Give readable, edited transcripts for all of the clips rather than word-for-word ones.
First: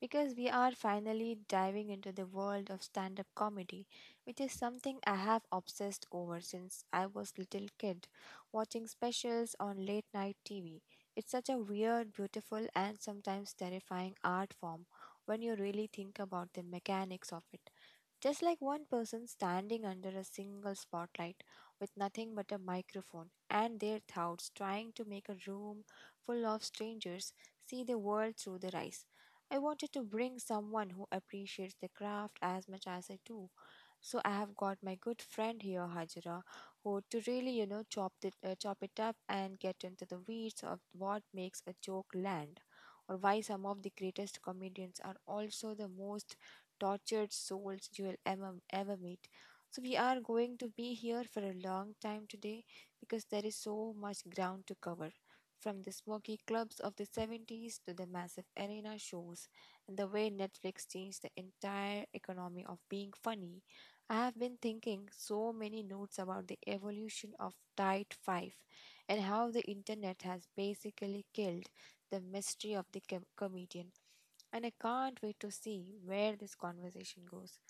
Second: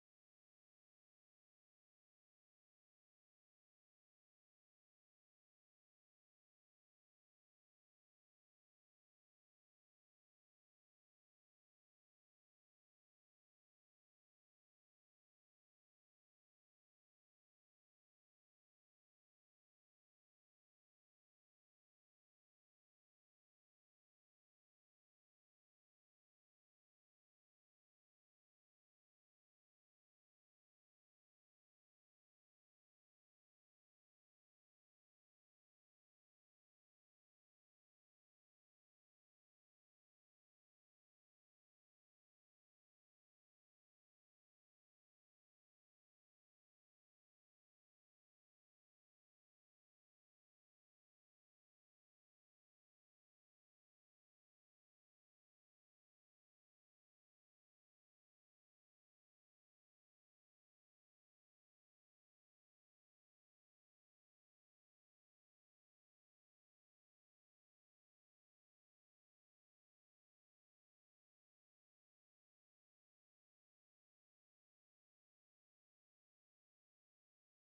because we are finally diving into the world of stand up comedy, which is something I have obsessed over since I was little kid, watching specials on late night TV. It's such a weird, beautiful, and sometimes terrifying art form when you really think about the mechanics of it. Just like one person standing under a single spotlight with nothing but a microphone and their thoughts, trying to make a room full of strangers see the world through their eyes. I wanted to bring someone who appreciates the craft as much as I do, so I have got my good friend here, Hajra, who to really chop it up and get into the weeds of what makes a joke land, or why some of the greatest comedians are also the most tortured souls you will ever meet. So we are going to be here for a long time today, because there is so much ground to cover. From the smoky clubs of the 70s to the massive arena shows, and the way Netflix changed the entire economy of being funny, I have been thinking so many notes about the evolution of Tide 5 and how the internet has basically killed the mystery of the comedian. And I can't wait to see where this conversation goes.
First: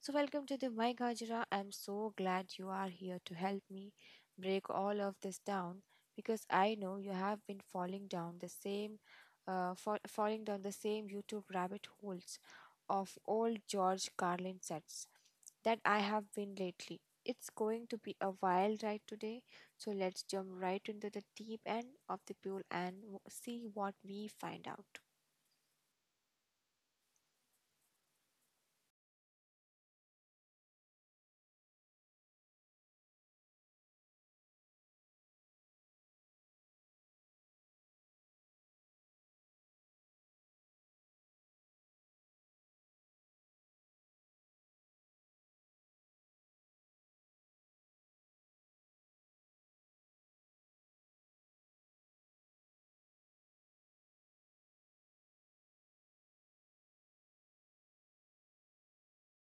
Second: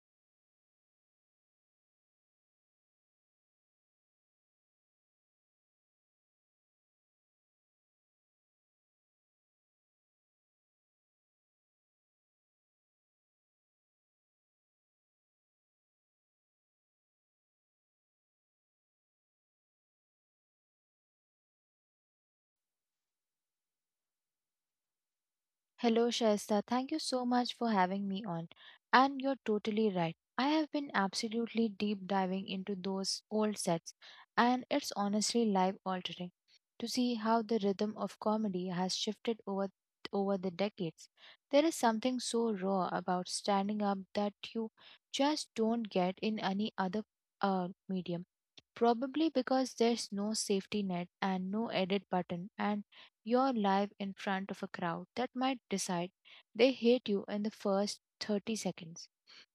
So, welcome to the My Gajra. I'm so glad you are here to help me break all of this down, because I know you have been falling down the same YouTube rabbit holes of old George Carlin sets that I have been lately. It's going to be a wild ride today, so let's jump right into the deep end of the pool and see what we find out. Hello, Shaista. Thank you so much for having me on. And you're totally right. I have been absolutely deep diving into those old sets, and it's honestly life altering to see how the rhythm of comedy has shifted over the decades. There is something so raw about standing up that you just don't get in any other medium. Probably because there's no safety net and no edit button and your live in front of a crowd that might decide they hate you in the first 30 seconds.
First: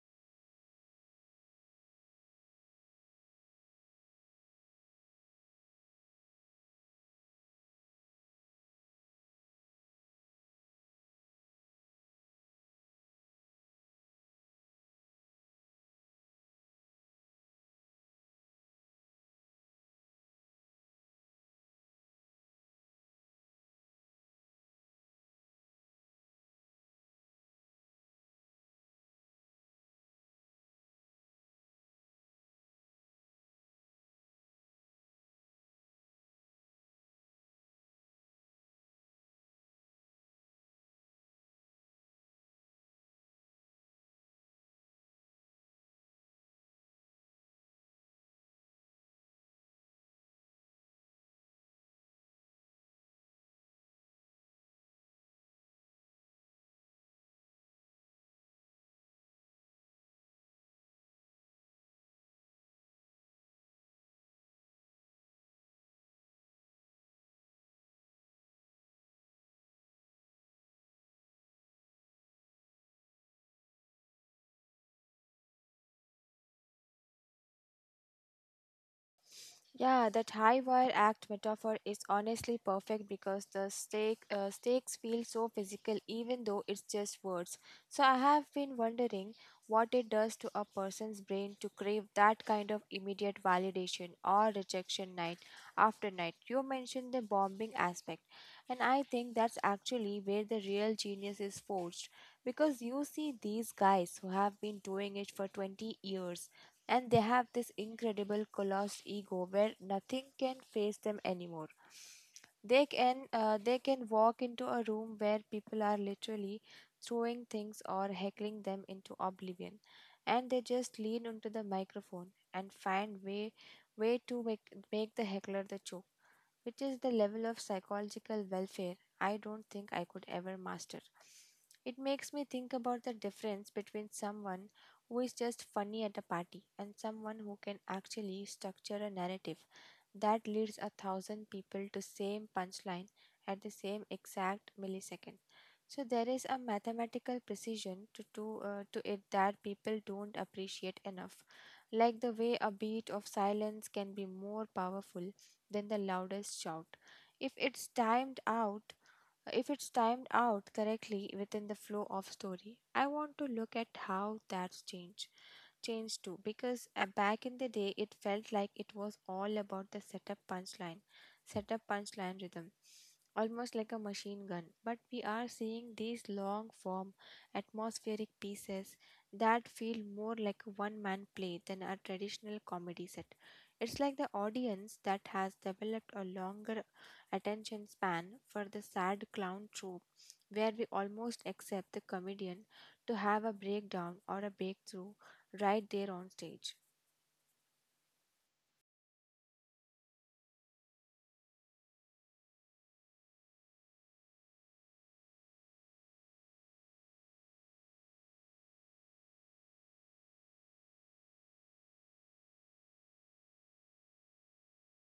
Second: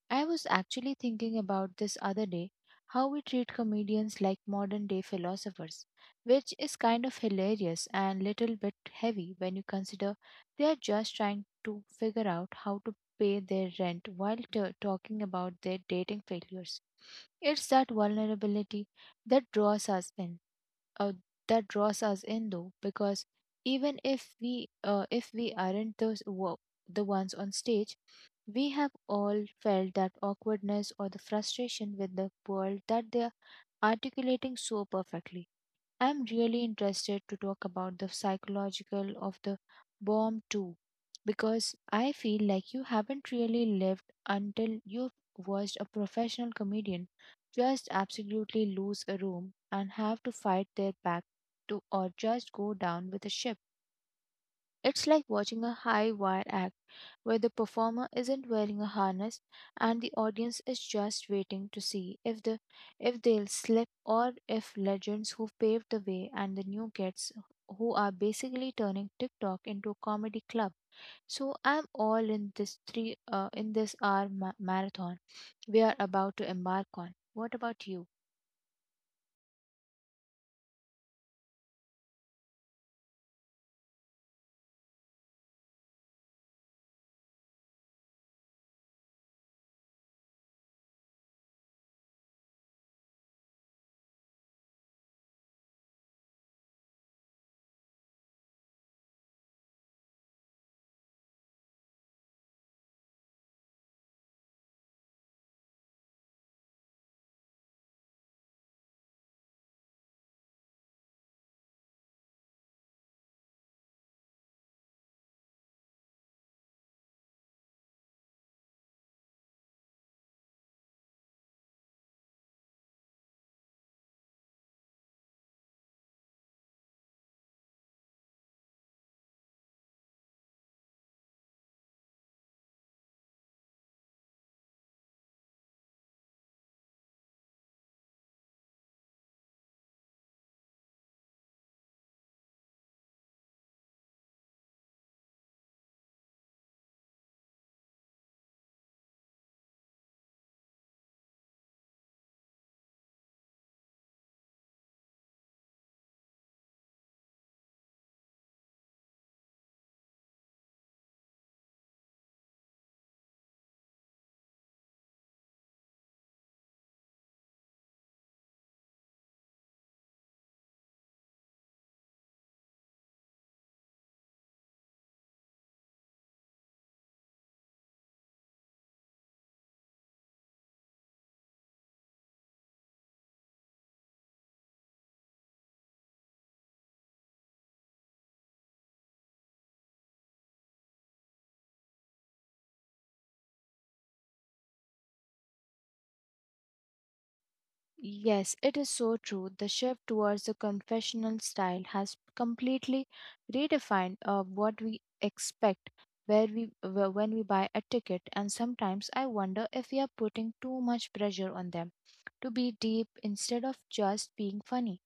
I was actually thinking about this other day how we treat comedians like modern day philosophers, which is kind of hilarious and little bit heavy when you consider they are just trying to figure out how to pay their rent while talking about their dating failures. It's that vulnerability that draws us in, uh, though, because even if we aren't the ones on stage, we have all felt that awkwardness or the frustration with the world that they're articulating so perfectly. I'm really interested to talk about the psychological of the bomb too, because I feel like you haven't really lived until you've watched a professional comedian just absolutely lose a room and have to fight their back to, or just go down with a ship. It's like watching a high wire act where the performer isn't wearing a harness and the audience is just waiting to see if they'll slip, or if legends who paved the way and the new kids who are basically turning TikTok into a comedy club. So I'm all in this hour marathon we are about to embark on. What about you? Yeah, that high wire act metaphor is honestly perfect, because the stakes feel so physical even though it's just words. So I have been wondering what it does to a person's brain to crave that kind of immediate validation or rejection night after night. You mentioned the bombing aspect, and I think that's actually where the real genius is forged, because you see these guys who have been doing it for 20 years and they have this incredible colossal ego where nothing can face them anymore. They can walk into a room where people are literally throwing things or heckling them into oblivion, and they just lean into the microphone and find way to make the heckler the joke, which is the level of psychological welfare I don't think I could ever master. It makes me think about the difference between someone who is just funny at a party and someone who can actually structure a narrative that leads 1,000 people to same punchline at the same exact millisecond. So there is a mathematical precision to it that people don't appreciate enough, like the way a beat of silence can be more powerful than the loudest shout. If it's timed out, if it's timed out correctly within the flow of story, I want to look at how that's changed too, because back in the day it felt like it was all about the setup punchline rhythm, almost like a machine gun. But we are seeing these long form atmospheric pieces that feel more like a one man play than a traditional comedy set. It's like the audience that has developed a longer attention span for the sad clown trope, where we almost accept the comedian to have a breakdown or a breakthrough right there on stage. Yes, it is so true. The shift towards the confessional style has completely redefined what we expect when we buy a ticket, and sometimes I wonder if we are putting too much pressure on them to be deep instead of just being funny.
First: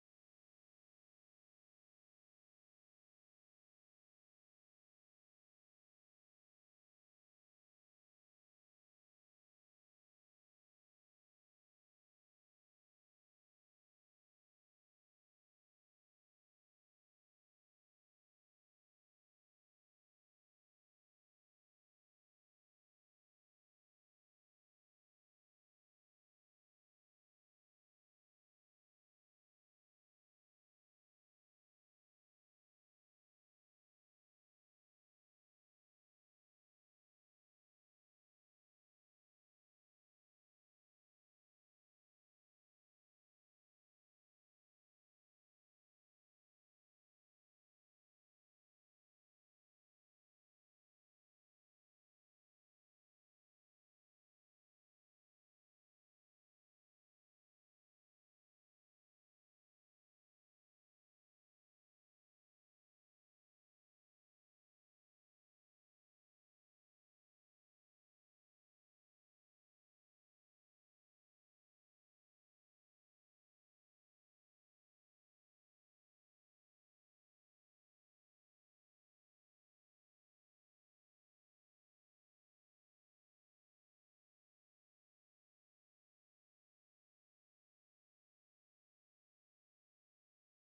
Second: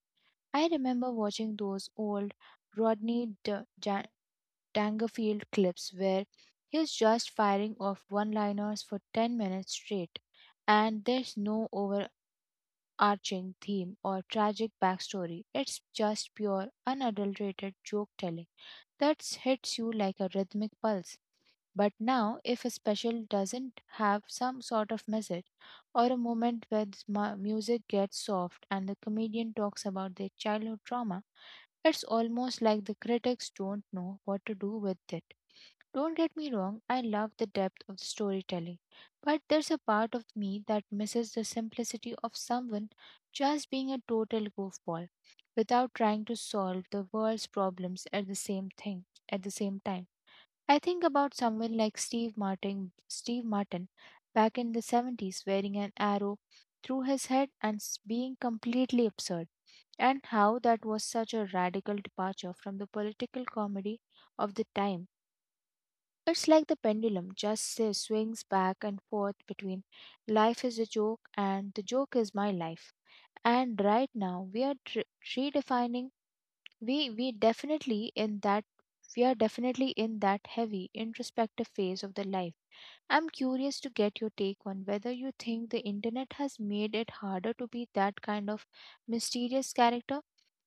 I remember watching those old Rodney Ja- Dangerfield clips where he's just firing off one-liners for 10 minutes straight, and there's no over arching theme or tragic backstory. It's just pure, unadulterated joke telling that hits you like a rhythmic pulse. But now, if a special doesn't have some sort of message or a moment where the music gets soft and the comedian talks about their childhood trauma, it's almost like the critics don't know what to do with it. Don't get me wrong, I love the depth of the storytelling, but there's a part of me that misses the simplicity of someone just being a total goofball without trying to solve the world's problems at the same time. I think about someone like Steve Martin back in the 70s wearing an arrow through his head and being completely absurd, and how that was such a radical departure from the political comedy of the time. It's like the pendulum just swings back and forth between life is a joke and the joke is my life. And right now we are tr redefining we we definitely in that we are definitely in that heavy introspective phase of the life. I'm curious to get your take on whether you think the internet has made it harder to be that kind of mysterious character,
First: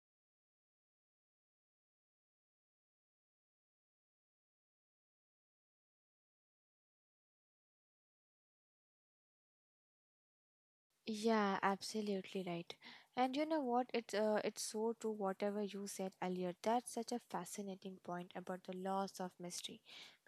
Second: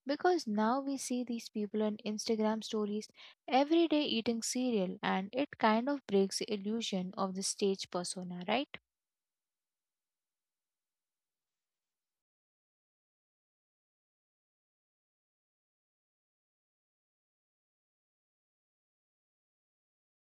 because now we see these people on Instagram stories every day eating cereal, and it kind of breaks the illusion of the stage persona, right? Yeah, absolutely right. And you know what? It's so true. Whatever you said earlier, that's such a fascinating point about the loss of mystery,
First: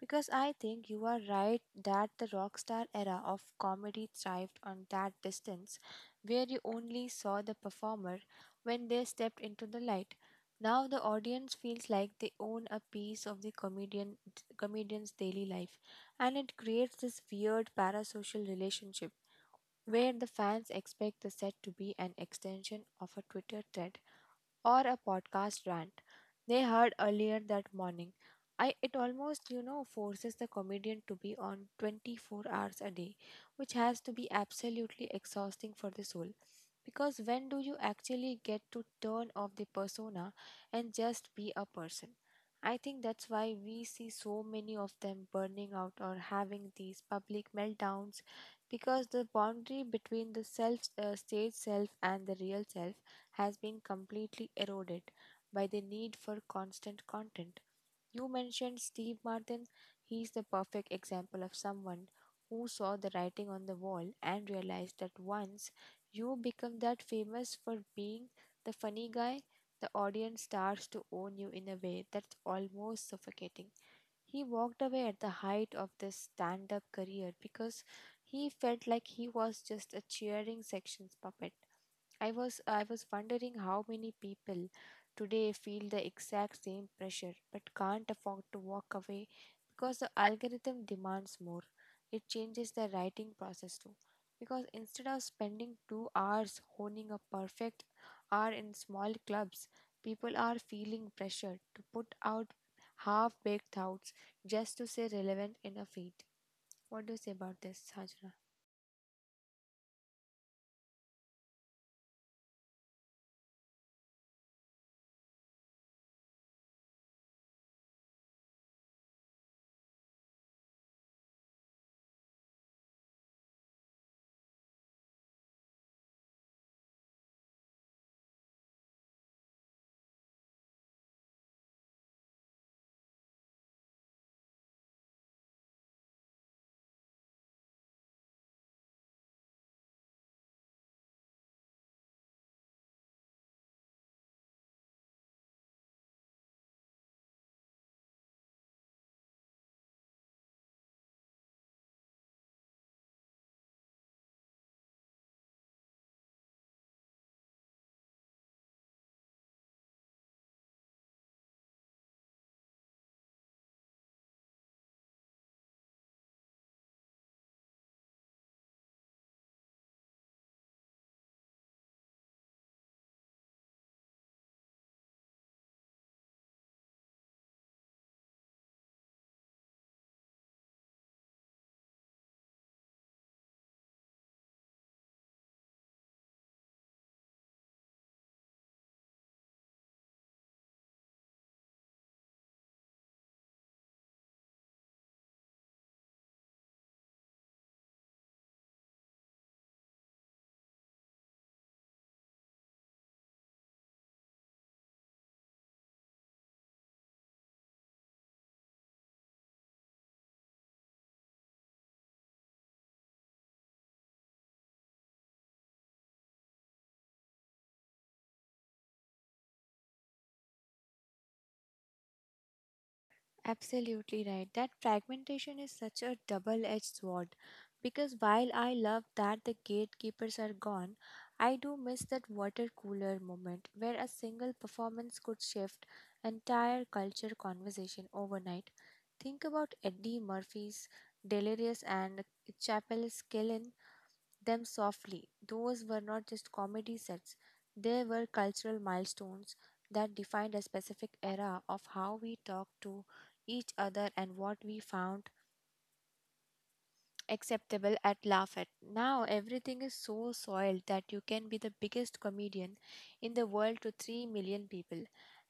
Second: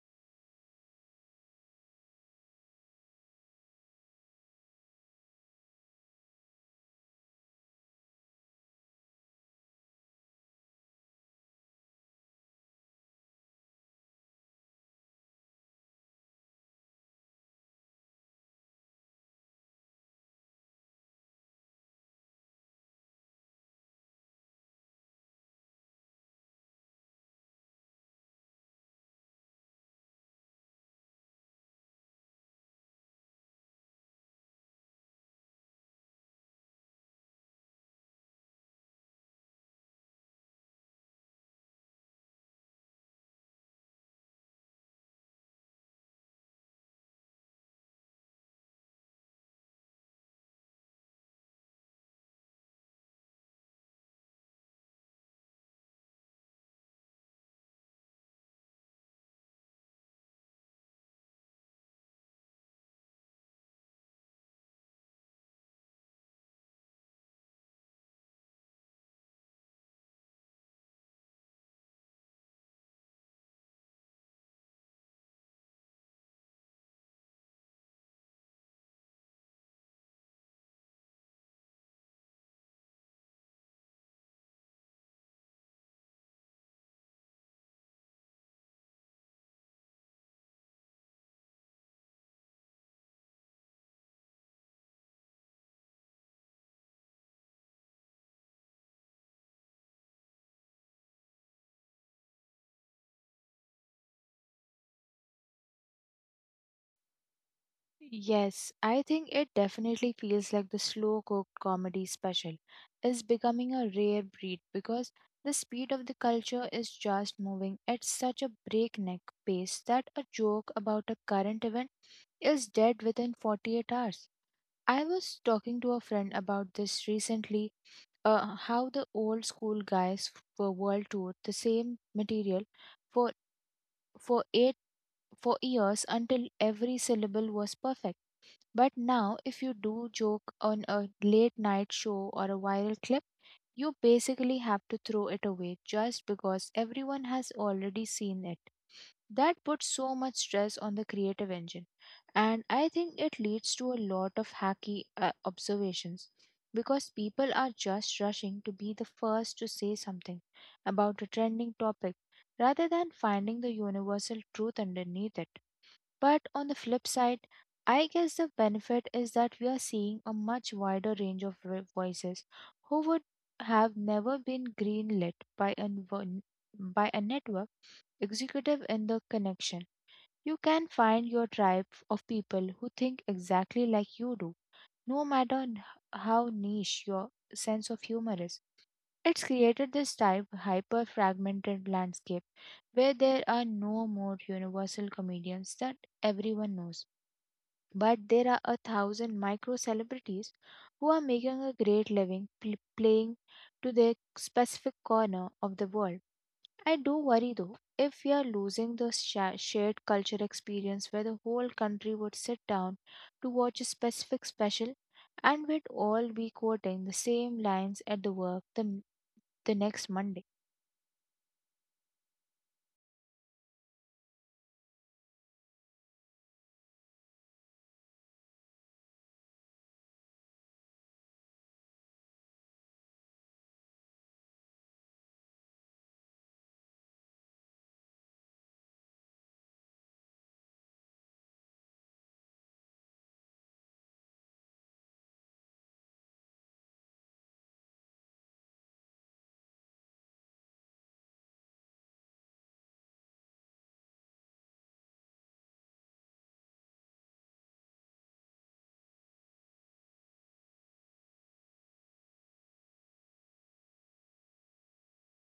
because I think you are right that the rock star era of comedy thrived on that distance, where you only saw the performer when they stepped into the light. Now the audience feels like they own a piece of the comedian's daily life, and it creates this weird parasocial relationship where the fans expect the set to be an extension of a Twitter thread or a podcast rant they heard earlier that morning. It almost forces the comedian to be on 24 hours a day, which has to be absolutely exhausting for the soul. Because when do you actually get to turn off the persona and just be a person? I think that's why we see so many of them burning out or having these public meltdowns, because the boundary between the self stage self and the real self has been completely eroded by the need for constant content. You mentioned Steve Martin. He's the perfect example of someone who saw the writing on the wall and realized that once you become that famous for being the funny guy, the audience starts to own you in a way that's almost suffocating. He walked away at the height of this stand up career, because he felt like he was just a cheering section's puppet. I was wondering how many people today feel the exact same pressure but can't afford to walk away, because the algorithm demands more. It changes the writing process too, because instead of spending 2 hours honing a perfect hour in small clubs, people are feeling pressured to put out half baked thoughts just to stay relevant in a feed. What do you say about this, Hajra? Yes, I think it definitely feels like the slow cooked comedy special is becoming a rare breed, because the speed of the culture is just moving at such a breakneck pace that a joke about a current event is dead within 48 hours. I was talking to a friend about this recently, how the old school guys were world toured the same material for for eight for years until every syllable was perfect. But now, if you do joke on a late night show or a viral clip, you basically have to throw it away just because everyone has already seen it. That puts so much stress on the creative engine, and I think it leads to a lot of hacky observations, because people are just rushing to be the first to say something about a trending topic rather than finding the universal truth underneath it. But on the flip side, I guess the benefit is that we are seeing a much wider range of voices who would have never been greenlit by a network executive. In the connection, you can find your tribe of people who think exactly like you do, no matter how niche your sense of humor is. It's created this type hyper fragmented landscape where there are no more universal comedians that everyone knows, but there are a thousand micro celebrities who are making a great living playing to their specific corner of the world. I do worry though, if we are losing the shared culture experience where the whole country would sit down to watch a specific special, and we'd all be quoting the same lines at the next Monday. Absolutely right. That fragmentation is such a double edged sword, because while I love that the gatekeepers are gone, I do miss that water cooler moment where a single performance could shift entire culture conversation overnight. Think about Eddie Murphy's Delirious and Chappelle's Killin them softly. Those were not just comedy sets, they were cultural milestones that defined a specific era of how we talked to each other and what we found acceptable at laugh at. Now everything is so soiled that you can be the biggest comedian in the world to 3 million people,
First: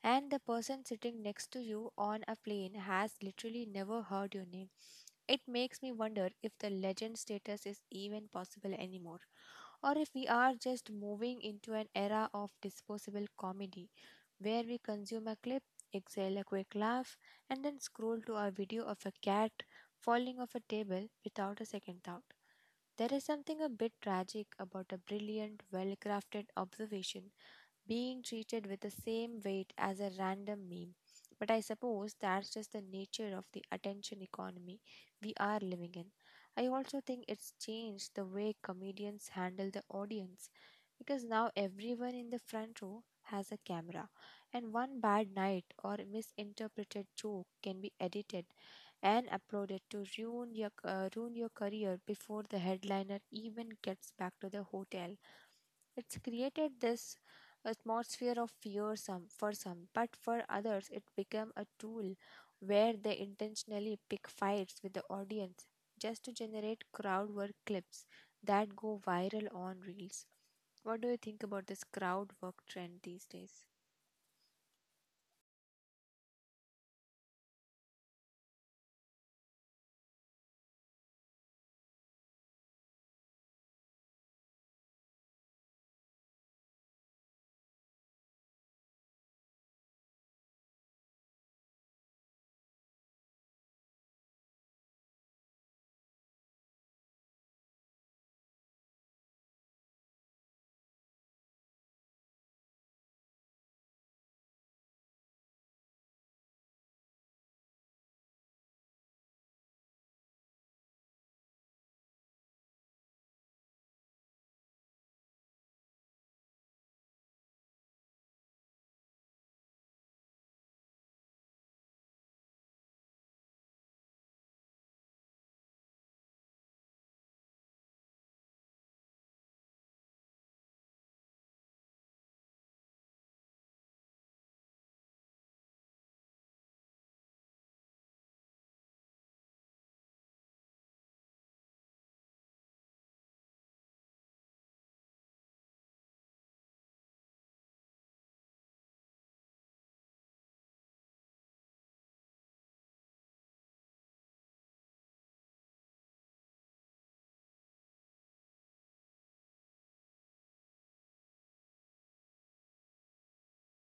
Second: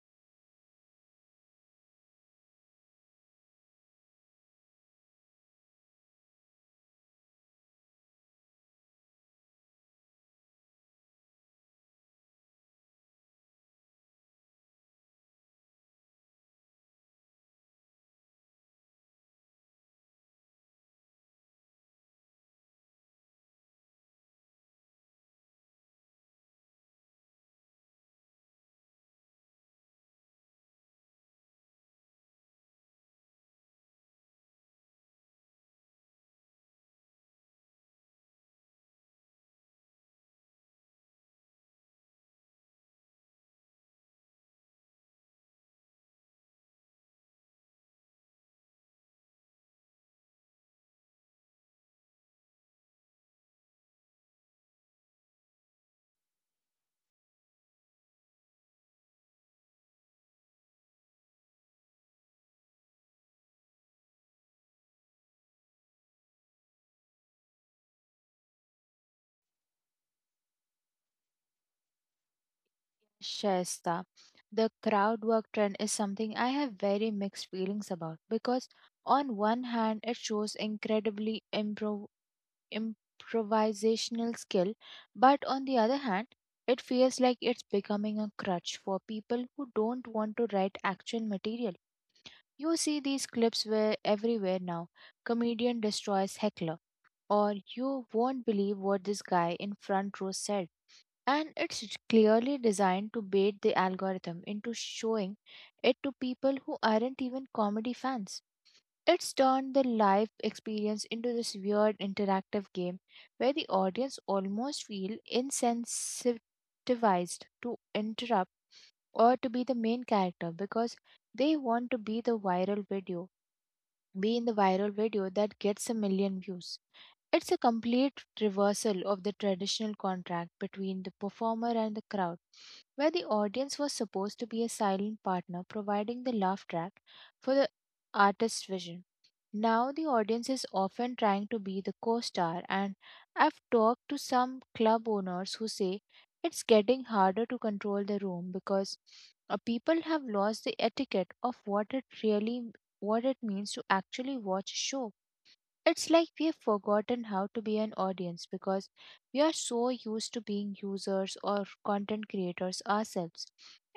and the person sitting next to you on a plane has literally never heard your name. It makes me wonder if the legend status is even possible anymore, or if we are just moving into an era of disposable comedy where we consume a clip, exhale a quick laugh, and then scroll to a video of a cat falling off a table without a second thought. There is something a bit tragic about a brilliant, well crafted observation being treated with the same weight as a random meme. But I suppose that's just the nature of the attention economy we are living in. I also think it's changed the way comedians handle the audience, because now everyone in the front row has a camera, and one bad night or misinterpreted joke can be edited and uploaded to ruin your career before the headliner even gets back to the hotel. It's created this atmosphere of fear, some for some, but for others it became a tool where they intentionally pick fights with the audience just to generate crowd work clips that go viral on reels. What do you think about this crowd work trend these days? Shasta, the crowd work trend is something I have very mixed feelings about because, on one hand, it shows incredibly improvisational skill, but on the other hand, it feels like it's becoming a crutch for people who don't want to write actual material. You see these clips where everywhere now. Comedian destroys heckler, or you won't believe what this guy in front row said. And it's clearly designed to bait the algorithm into showing it to people who aren't even comedy fans. It's turned the live experience into this weird interactive game where the audience almost feel insensitivized to interrupt or to be the main character, because they want to be in the viral video that gets a million views. It's a complete reversal of the traditional contract between the performer and the crowd, where the audience was supposed to be a silent partner providing the laugh track for the artist's vision. Now the audience is often trying to be the co-star, and I've talked to some club owners who say it's getting harder to control the room because people have lost the etiquette of what it means to actually watch a show. It's like we have forgotten how to be an audience, because we are so used to being users or content creators ourselves.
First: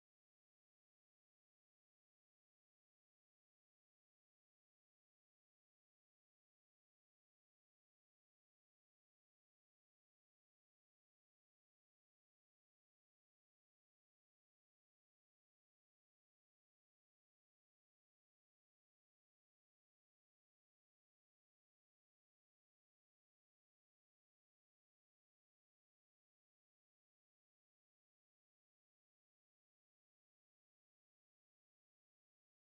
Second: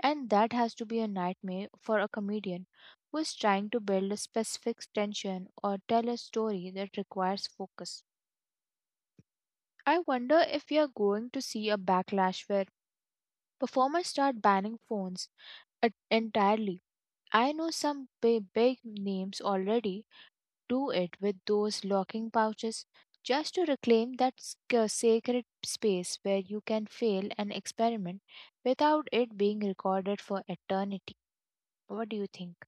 And that has to be a nightmare for a comedian who is trying to build a specific tension or tell a story that requires focus. I wonder if we are going to see a backlash where performers start banning phones entirely. I know some big, big names already do it with those locking pouches just to reclaim that sacred space where you can fail an experiment without it being recorded for eternity. What do you think?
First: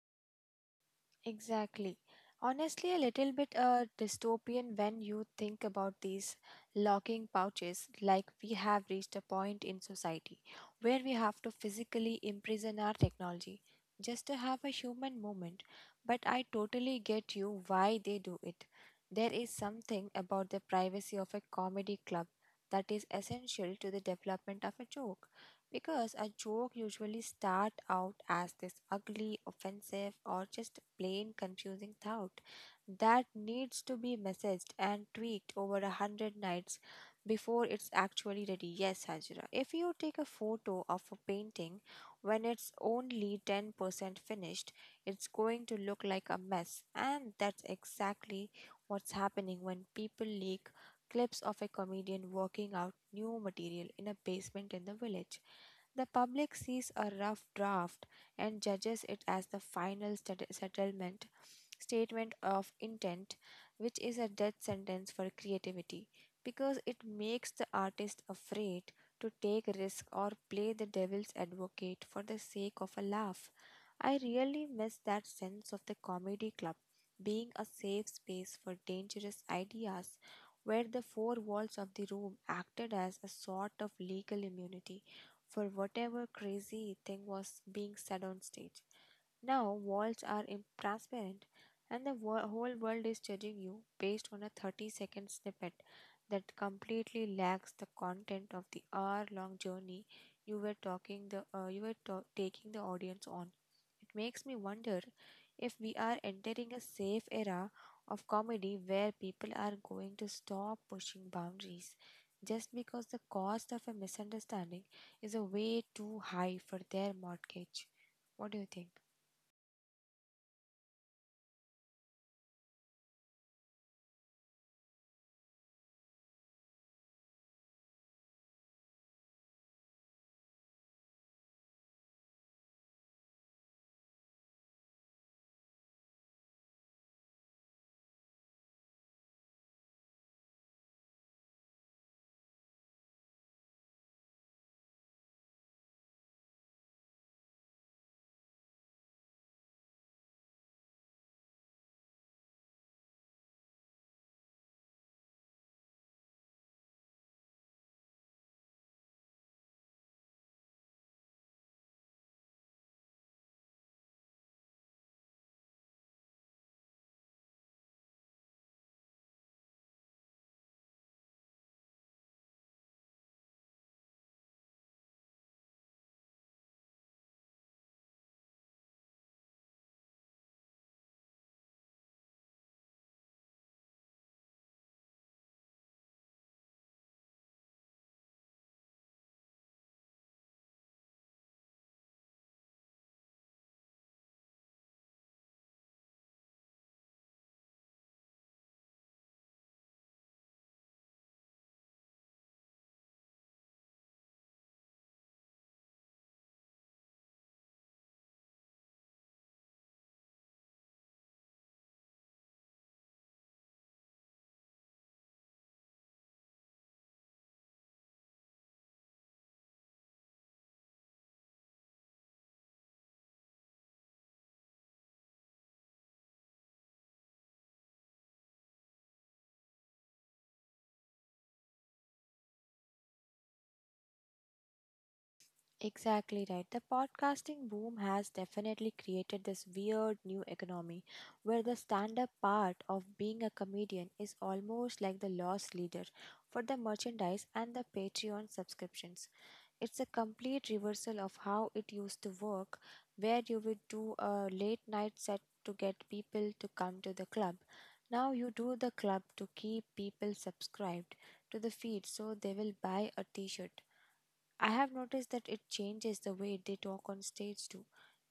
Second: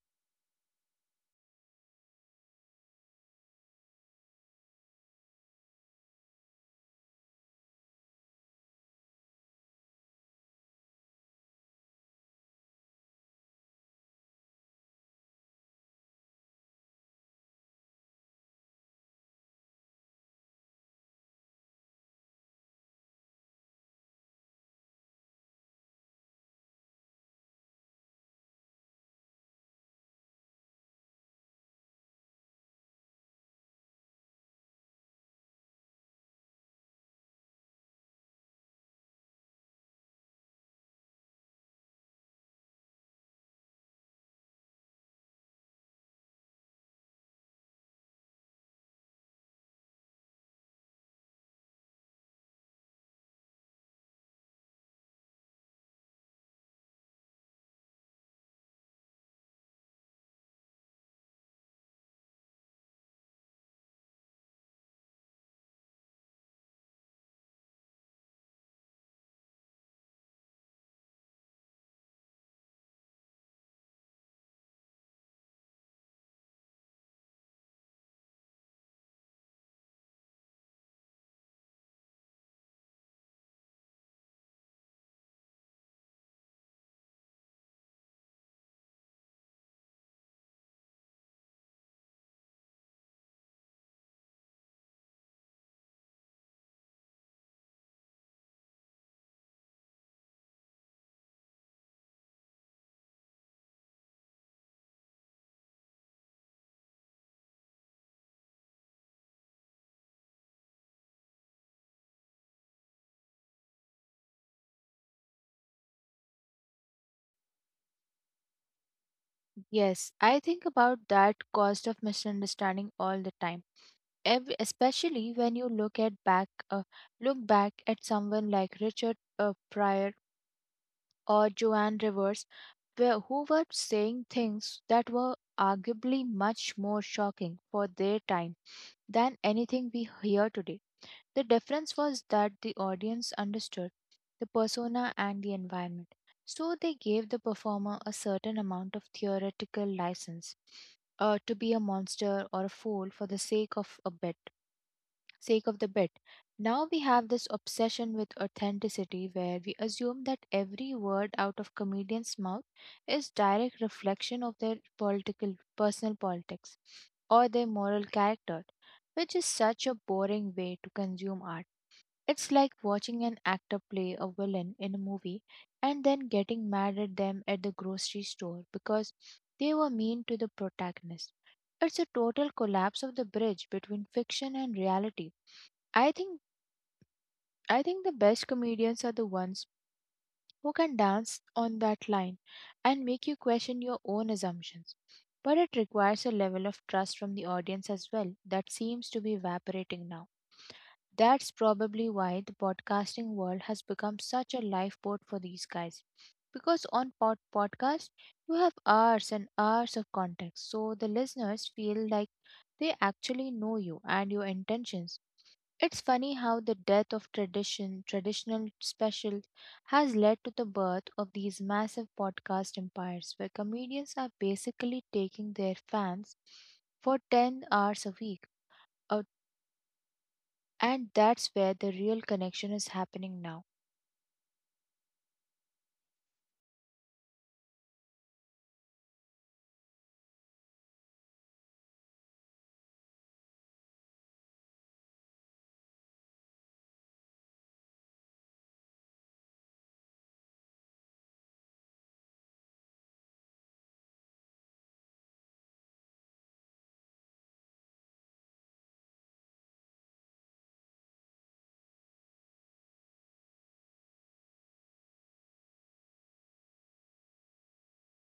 Exactly. Honestly, a little bit dystopian when you think about these locking pouches, like we have reached a point in society where we have to physically imprison our technology just to have a human moment. But I totally get you why they do it. There is something about the privacy of a comedy club that is essential to the development of a joke, because a joke usually start out as this ugly, offensive, or just plain confusing thought that needs to be messaged and tweaked over 100 nights before it's actually ready. Yes, Hajra. If you take a photo of a painting when it's only 10% finished, it's going to look like a mess. And that's exactly what's happening when people leak clips of a comedian working out new material in a basement in the village. The public sees a rough draft and judges it as the final settlement statement of intent, which is a death sentence for creativity, because it makes the artist afraid to take risk or play the devil's advocate for the sake of a laugh. I really miss that sense of the comedy club being a safe space for dangerous ideas, where the four walls of the room acted as a sort of legal immunity for whatever crazy thing was being said on stage. Now walls are transparent, and the whole world is judging you based on a 30-second snippet that completely lacks the content of the hour long journey you were taking the audience on. It makes me wonder if we are entering a safe era of comedy where people are going to stop pushing boundaries just because the cost of a misunderstanding is a way too high for their mortgage. What do you think? Yes, I think about that cost of misunderstanding all the time. Especially when you look back at someone like Richard Pryor or Joan Rivers, who were saying things that were arguably much more shocking for their time than anything we hear today. The difference was that the audience understood the persona and the environment, so they gave the performer a certain amount of theoretical license to be a monster or a fool for the sake of the bit. Now we have this obsession with authenticity where we assume that every word out of comedian's mouth is direct reflection of their political personal politics or their moral character, which is such a boring way to consume art. It's like watching an actor play a villain in a movie and then getting mad at them at the grocery store because they were mean to the protagonist. It's a total collapse of the bridge between fiction and reality. I think I think the best comedians are the ones who can dance on that line and make you question your own assumptions. But it requires a level of trust from the audience as well that seems to be evaporating now. That's probably why the podcasting world has become such a lifeboat for these guys. Because on podcast you have hours and hours of context, so the listeners feel like they actually know you and your intentions. It's funny how the death of traditional special has led to the birth of these massive podcast empires where comedians are basically taking their fans for 10 hours a week. Uh, And that's where the real connection is happening now. Exactly right. The podcasting boom has definitely created this weird new economy where the stand up part of being a comedian is almost like the lost leader for the merchandise and the Patreon subscriptions. It's a complete reversal of how it used to work, where you would do a late night set to get people to come to the club. Now you do the club to keep people subscribed to the feed so they will buy a t shirt. I have noticed that it changes the way they talk on stage too,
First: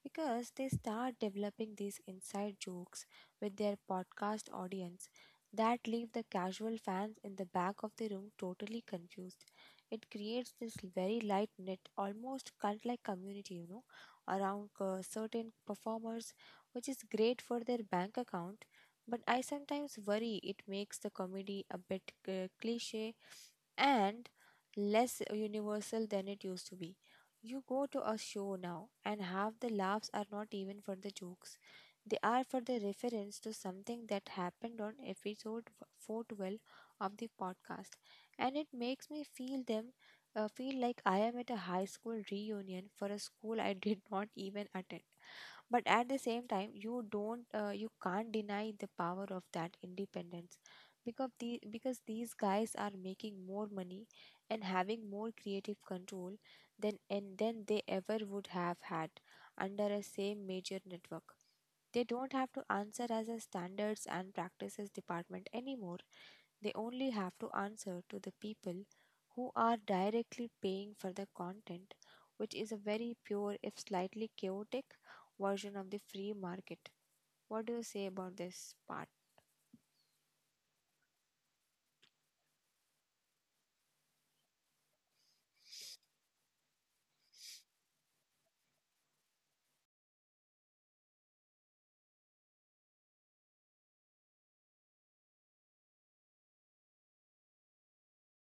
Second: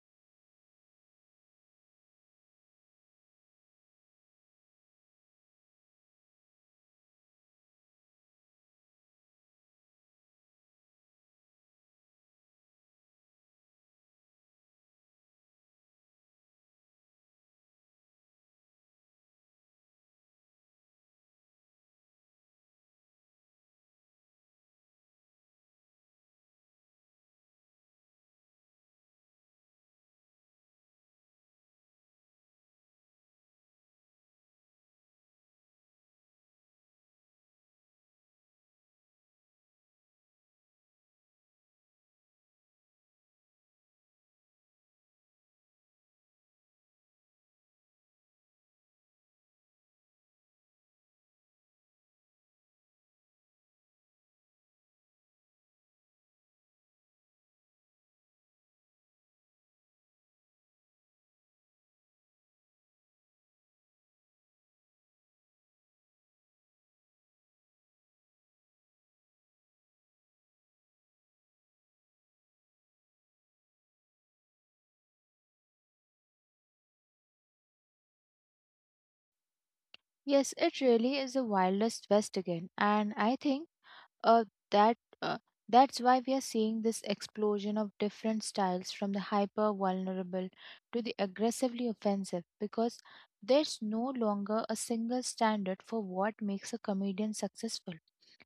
because they start developing these inside jokes with their podcast audience that leave the casual fans in the back of the room totally confused. It creates this very light knit, almost cult like community, around certain performers, which is great for their bank account. But I sometimes worry it makes the comedy a bit cliche and less universal than it used to be. You go to a show now, and half the laughs are not even for the jokes. They are for the reference to something that happened on episode 412 of the podcast. And it makes me feel like I am at a high school reunion for a school I did not even attend. But at the same time you can't deny the power of that independence, because these guys are making more money and having more creative control than they ever would have had under a same major network. They don't have to answer as a standards and practices department anymore. They only have to answer to the people who are directly paying for the content, which is a very pure, if slightly chaotic, version of the free market. What do you say about this part? Yes, it really is the wildest west again, and I think uh, that uh, that's why we are seeing this explosion of different styles from the hyper vulnerable to the aggressively offensive because there's no longer a single standard for what makes a comedian successful.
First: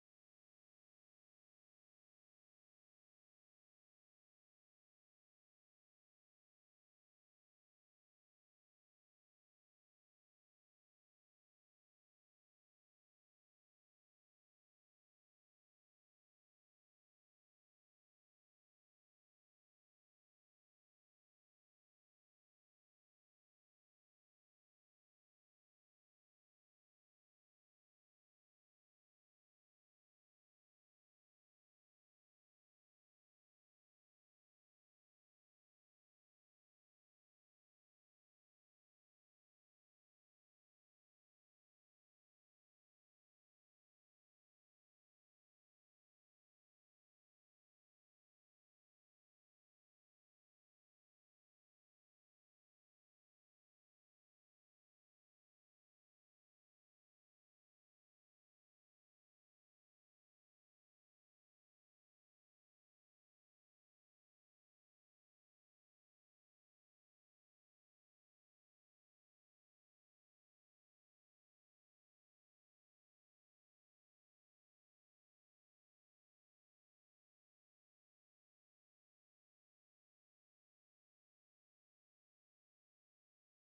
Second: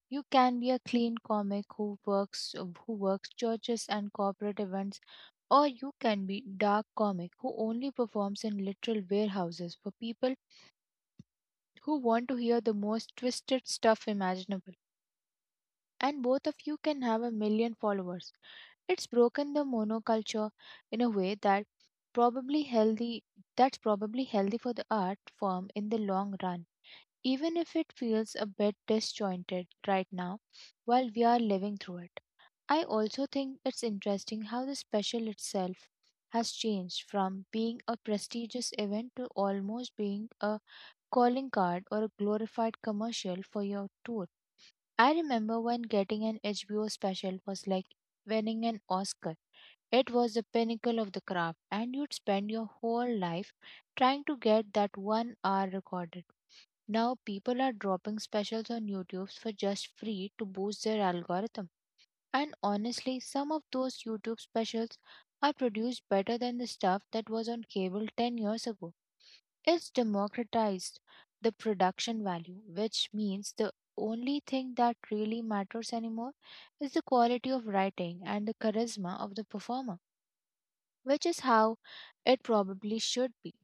You can be a clean comic who works churches and corporate events, or you can be dark comic who only performs in literal warehouses for people who want to hear the most twisted stuff imaginable, and both of you can have a million followers. It's broken the monoculture in a way that probably healthy probably healthy for the art form in the long run, even if it feels a bit disjointed right now while we are living through it. I also think it's interesting how the special itself has changed from being a prestigious event to almost being a calling card or a glorified commercial for your tour. I remember when getting an HBO special was like winning an Oscar. It was the pinnacle of the craft, and you'd spend your whole life trying to get that 1 hour recorded. Now, people are dropping specials on YouTube for just free to boost their algorithm. And honestly, some of those YouTube specials are produced better than the stuff that was on cable 10 years ago. Is democratized the production value, which means the only thing that really matters anymore is the quality of writing and the charisma of the performer, which is how it probably should be,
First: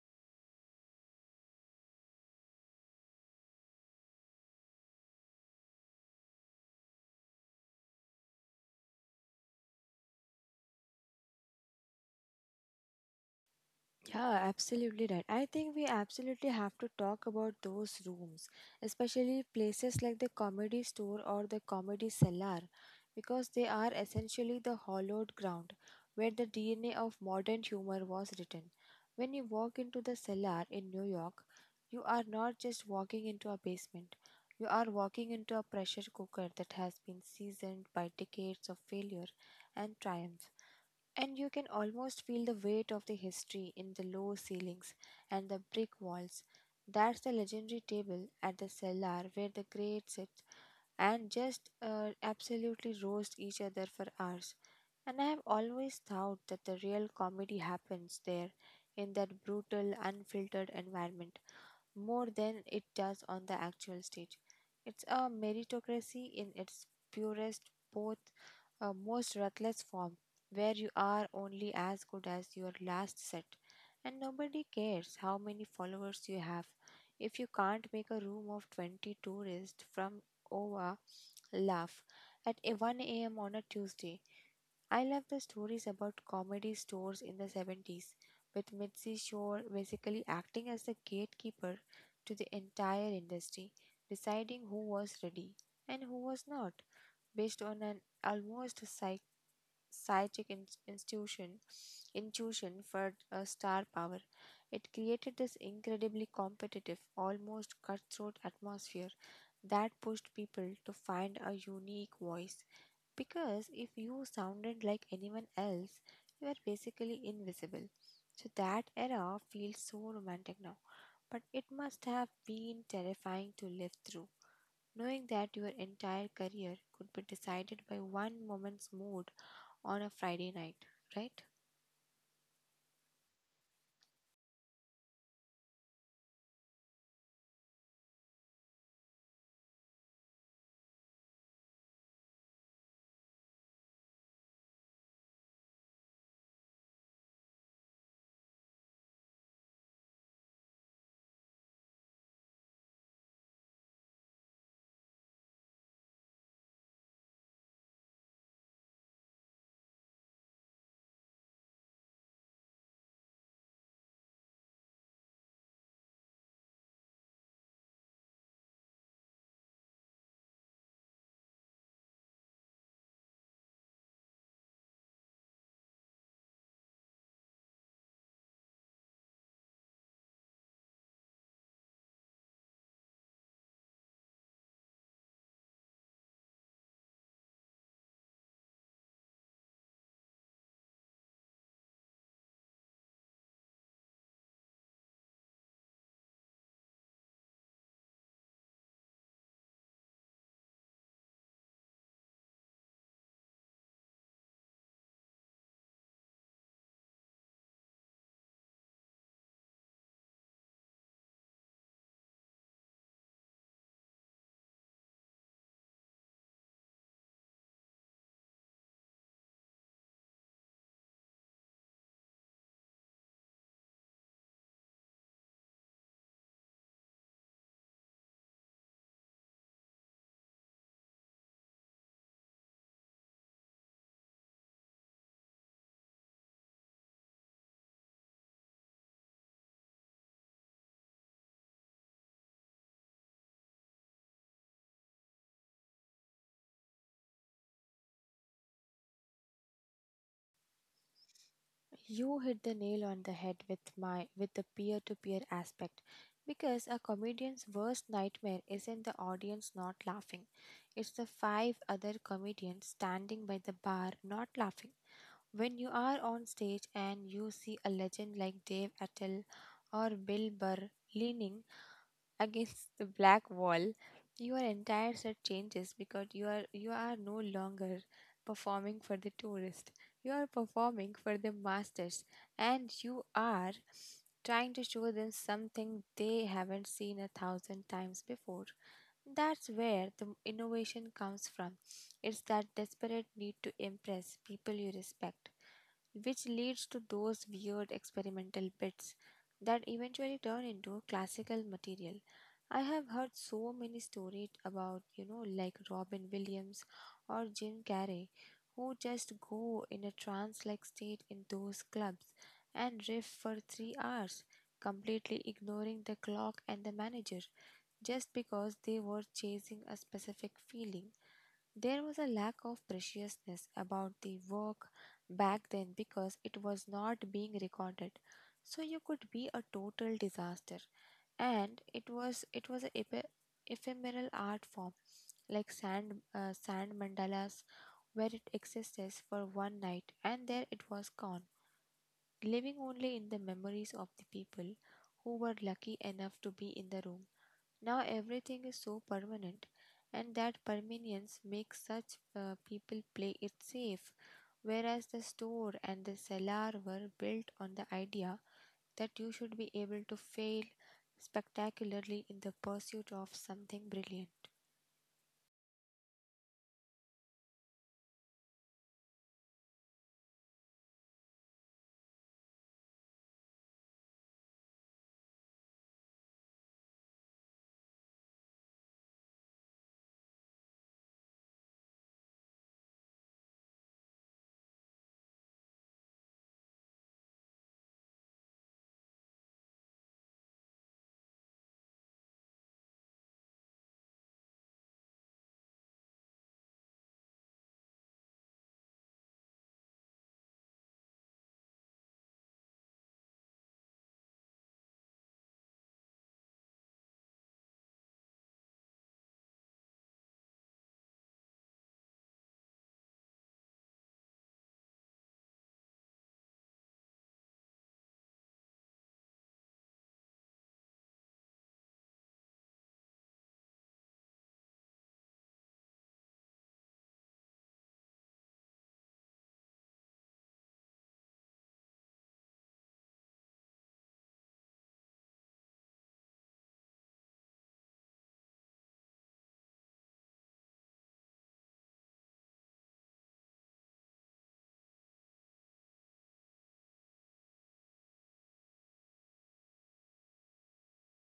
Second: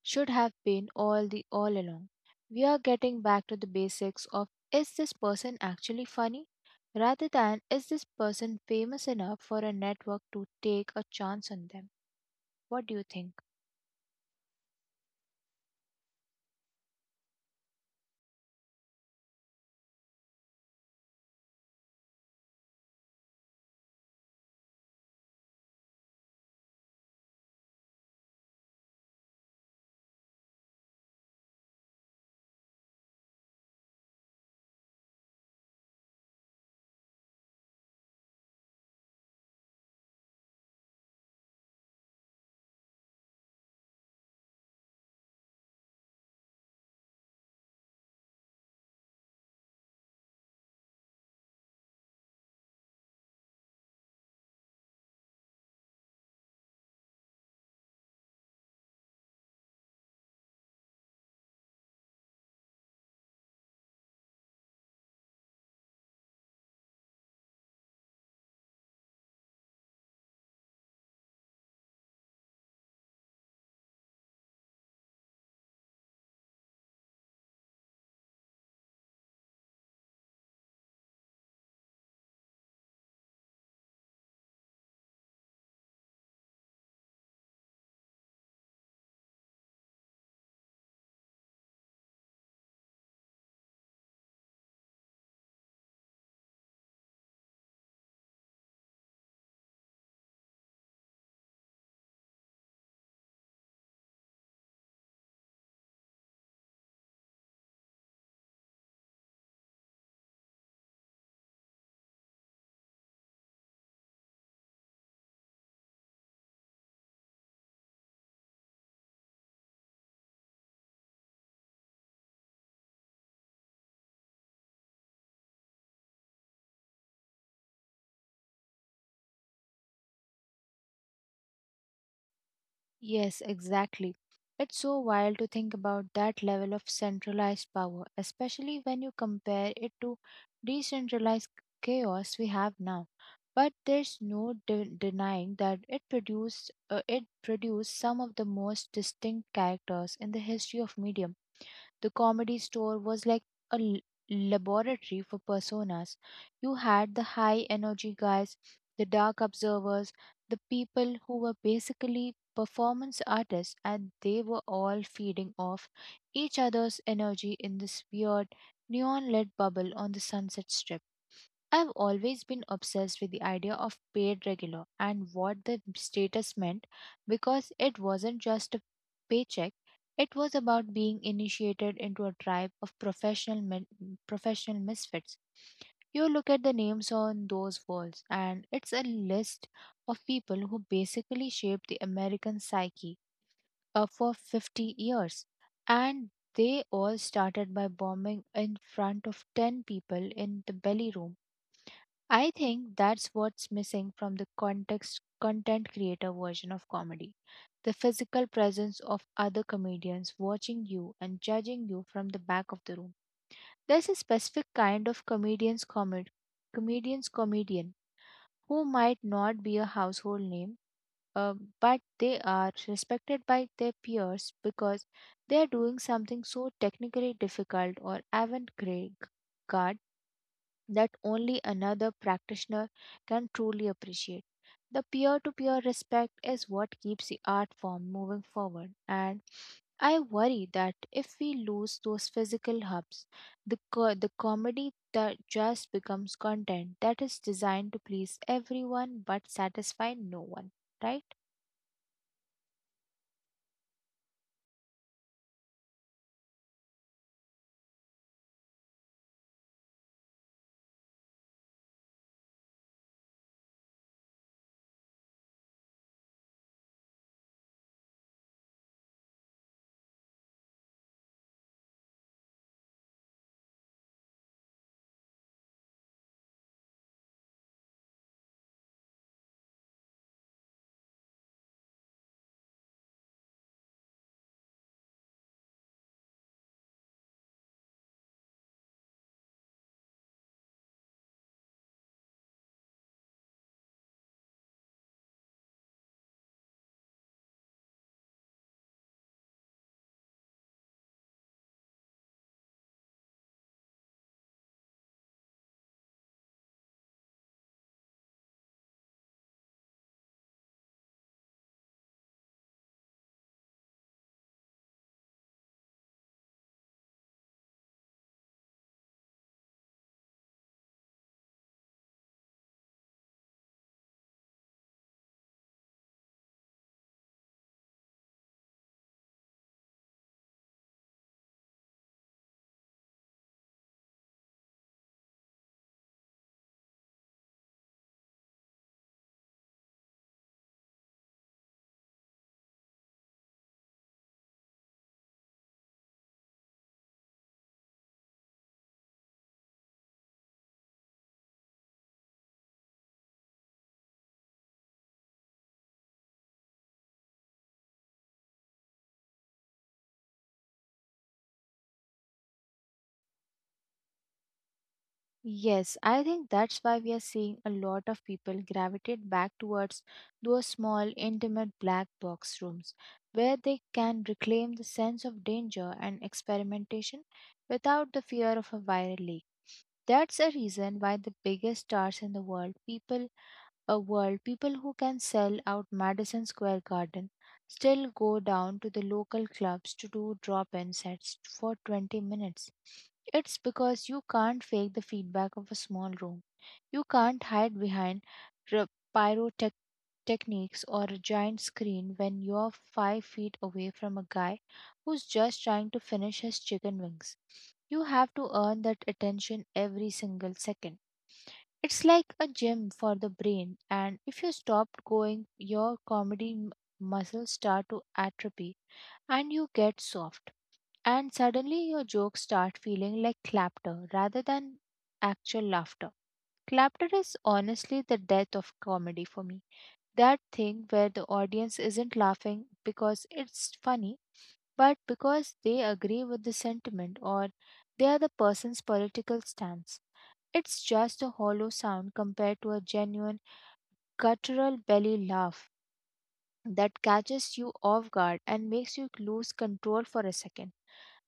should have been all the all along. We are getting back to the basics of: is this person actually funny? Rather than: is this person famous enough for a network to take a chance on them? What do you think? Yeah, absolutely right. I think we absolutely have to talk about those rooms, especially places like the Comedy Store or the Comedy Cellar, because they are essentially the hollowed ground where the DNA of modern humor was written. When you walk into the cellar in New York, you are not just walking into a basement, you are walking into a pressure cooker that has been seasoned by decades of failure and triumph. And you can almost feel the weight of the history in the low ceilings and the brick walls. That's the legendary table at the cellar where the great sit and just absolutely roast each other for hours. And I have always thought that the real comedy happens there, in that brutal, unfiltered environment, more than it does on the actual stage. It's a meritocracy in its purest, both a most ruthless form, where you are only as good as your last set and nobody cares how many followers you have if you can't make a room of 20 tourists from Iowa laugh at a 1 a.m. on a Tuesday. I love the stories about comedy stores in the 70s, with Mitzi Shore basically acting as the gatekeeper to the entire industry, deciding who was ready and who was not, based on an almost psychic intuition for a star power. It created this incredibly competitive, almost cutthroat atmosphere that pushed people to find a unique voice. Because if you sounded like anyone else, you were basically invisible. So that era feels so romantic now, but it must have been terrifying to live through. Knowing that your entire career could be decided by one moment's mood on a Friday night, right? Yes, exactly. It's so wild to think about that level of centralized power, especially when you compare it to decentralized chaos we have now. But there's no denying that it produced some of the most distinct characters in the history of medium. The comedy store was like a laboratory for personas. You had the high energy guys, the dark observers, the people who were basically performance artists, and they were all feeding off each other's energy in this weird neon lit bubble on the Sunset Strip. I've always been obsessed with the idea of paid regular and what the status meant, because it wasn't just a paycheck, it was about being initiated into a tribe of professional men, professional misfits. You look at the names on those walls, and it's a list of people who basically shaped the American psyche for 50 years. And they all started by bombing in front of 10 people in the belly room. I think that's what's missing from the context content creator version of comedy. The physical presence of other comedians watching you and judging you from the back of the room. There's a specific kind of comedian's comedian who might not be a household name, uh, but they are respected by their peers because they are doing something so technically difficult or avant-garde that only another practitioner can truly appreciate. The peer to peer respect is what keeps the art form moving forward, and I worry that if we lose those physical hubs, the comedy that just becomes content that is designed to please everyone but satisfy no one, right? You hit the nail on the head with my with the peer-to-peer aspect, because a comedian's worst nightmare isn't the audience not laughing. It's the five other comedians standing by the bar not laughing. When you are on stage and you see a legend like Dave Attell or Bill Burr leaning against the black wall, your entire set changes, because you are no longer performing for the tourist. You are performing for the masters, and you are trying to show them something they haven't seen a thousand times before. That's where the innovation comes from. It's that desperate need to impress people you respect, which leads to those weird experimental bits that eventually turn into classical material. I have heard so many stories about, like Robin Williams or Jim Carrey, who just go in a trance like state in those clubs and riff for 3 hours, completely ignoring the clock and the manager, just because they were chasing a specific feeling. There was a lack of preciousness about the work back then, because it was not being recorded. So you could be a total disaster. And it was an ephemeral art form, like sand mandalas, where it existed for one night and there it was gone, living only in the memories of the people who were lucky enough to be in the room. Now everything is so permanent, and that permanence makes such people play it safe. Whereas the store and the cellar were built on the idea that you should be able to fail spectacularly in the pursuit of something brilliant. Yes, I think that's why we are seeing a lot of people gravitate back towards those small, intimate black box rooms where they can reclaim the sense of danger and experimentation without the fear of a viral leak. That's a reason why the biggest stars in the world people a world people who can sell out Madison Square Garden still go down to the local clubs to do drop in sets for 20 minutes. It's because you can't fake the feedback of a small room. You can't hide behind r- pyrotech techniques or a giant screen when you're 5 feet away from a guy who's just trying to finish his chicken wings. You have to earn that attention every single second. It's like a gym for the brain, and if you stop going, your comedy muscles start to atrophy and you get soft. And suddenly your jokes start feeling like clapter rather than actual laughter. Clapter is honestly the death of comedy for me. That thing where the audience isn't laughing because it's funny, but because they agree with the sentiment or they are the person's political stance. It's just a hollow sound compared to a genuine guttural belly laugh that catches you off guard and makes you lose control for a second.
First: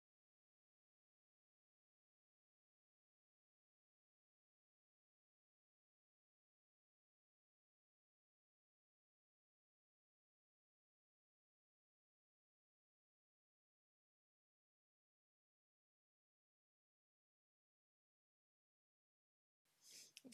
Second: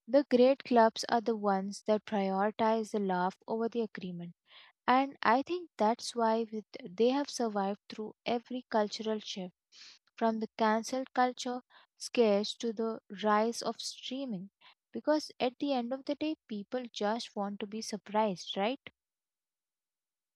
The great clubs are the ones that prioritize the laugh over the agreement. And I think that's why they have survived through every cultural shift, from the cancel culture scares to the rise of streaming. Because at the end of the day, people just want to be surprised, right?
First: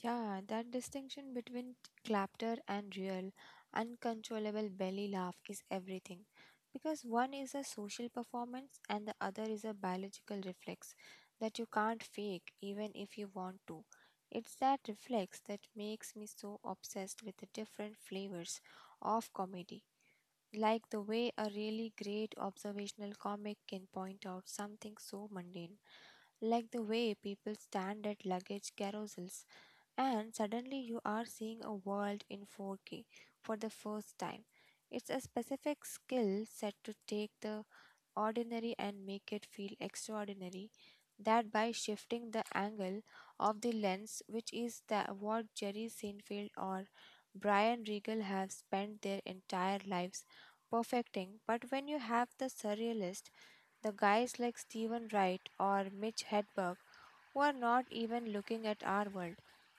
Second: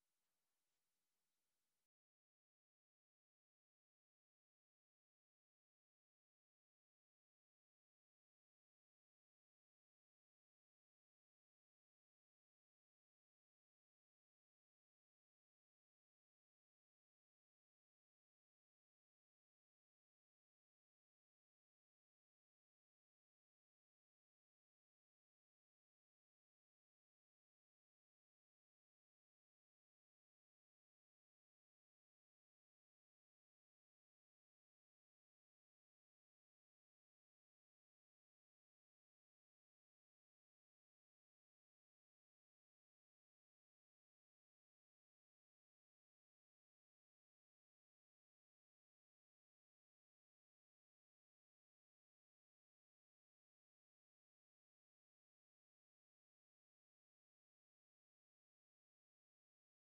Yeah, that distinction between clapter and real, uncontrollable belly laugh is everything. Because one is a social performance and the other is a biological reflex that you can't fake even if you want to. It's that reflex that makes me so obsessed with the different flavors of comedy. Like the way a really great observational comic can point out something so mundane, like the way people stand at luggage carousels, and suddenly you are seeing a world in 4K for the first time. It's a specific skill set to take the ordinary and make it feel extraordinary, that by shifting the angle of the lens, which is that what Jerry Seinfeld or Brian Regal have spent their entire lives perfecting. But when you have the surrealist, the guys like Steven Wright or Mitch Hedberg, who are not even looking at our world,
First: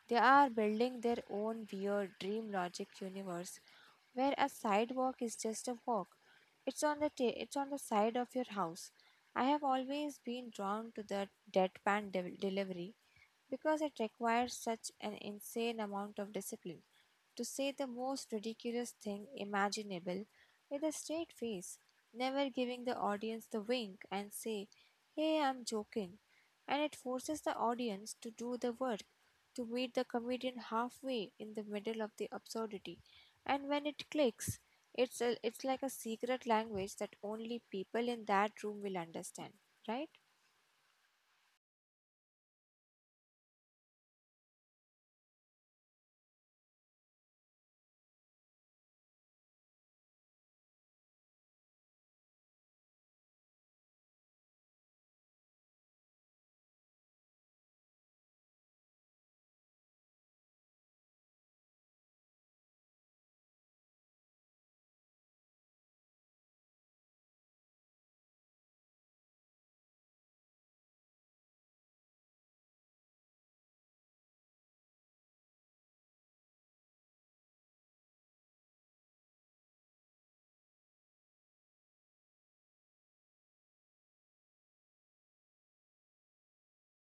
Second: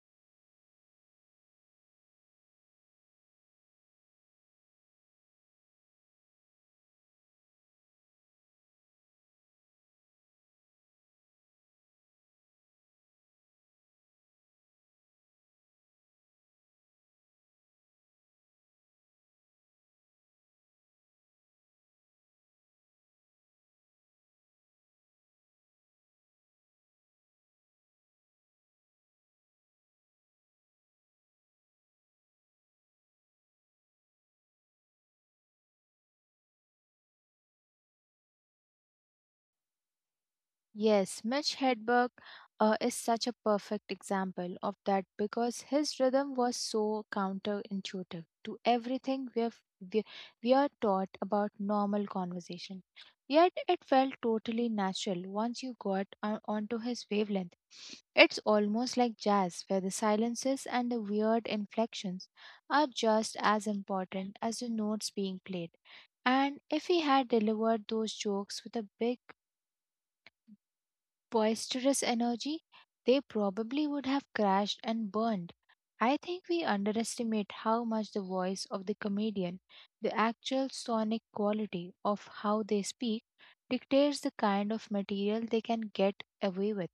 they are building their own weird dream logic universe where a sidewalk is just a walk. It's on the side of your house. I have always been drawn to the deadpan delivery, because it requires such an insane amount of discipline to say the most ridiculous thing imaginable with a straight face, never giving the audience the wink and say, "Hey, I'm joking." And it forces the audience to do the work, to meet the comedian halfway in the middle of the absurdity. And when it clicks, it's like a secret language that only people in that room will understand, right? Yes, Mitch Hedberg is such a perfect example of that because his rhythm was so counterintuitive to everything we, we are taught about normal conversation. Yet it felt totally natural once you onto his wavelength. It's almost like jazz, where the silences and the weird inflections are just as important as the notes being played. And if he had delivered those jokes with a big boisterous energy, they probably would have crashed and burned. I think we underestimate how much the voice of the comedian, the actual sonic quality of how they speak, dictates the kind of material they can get away with.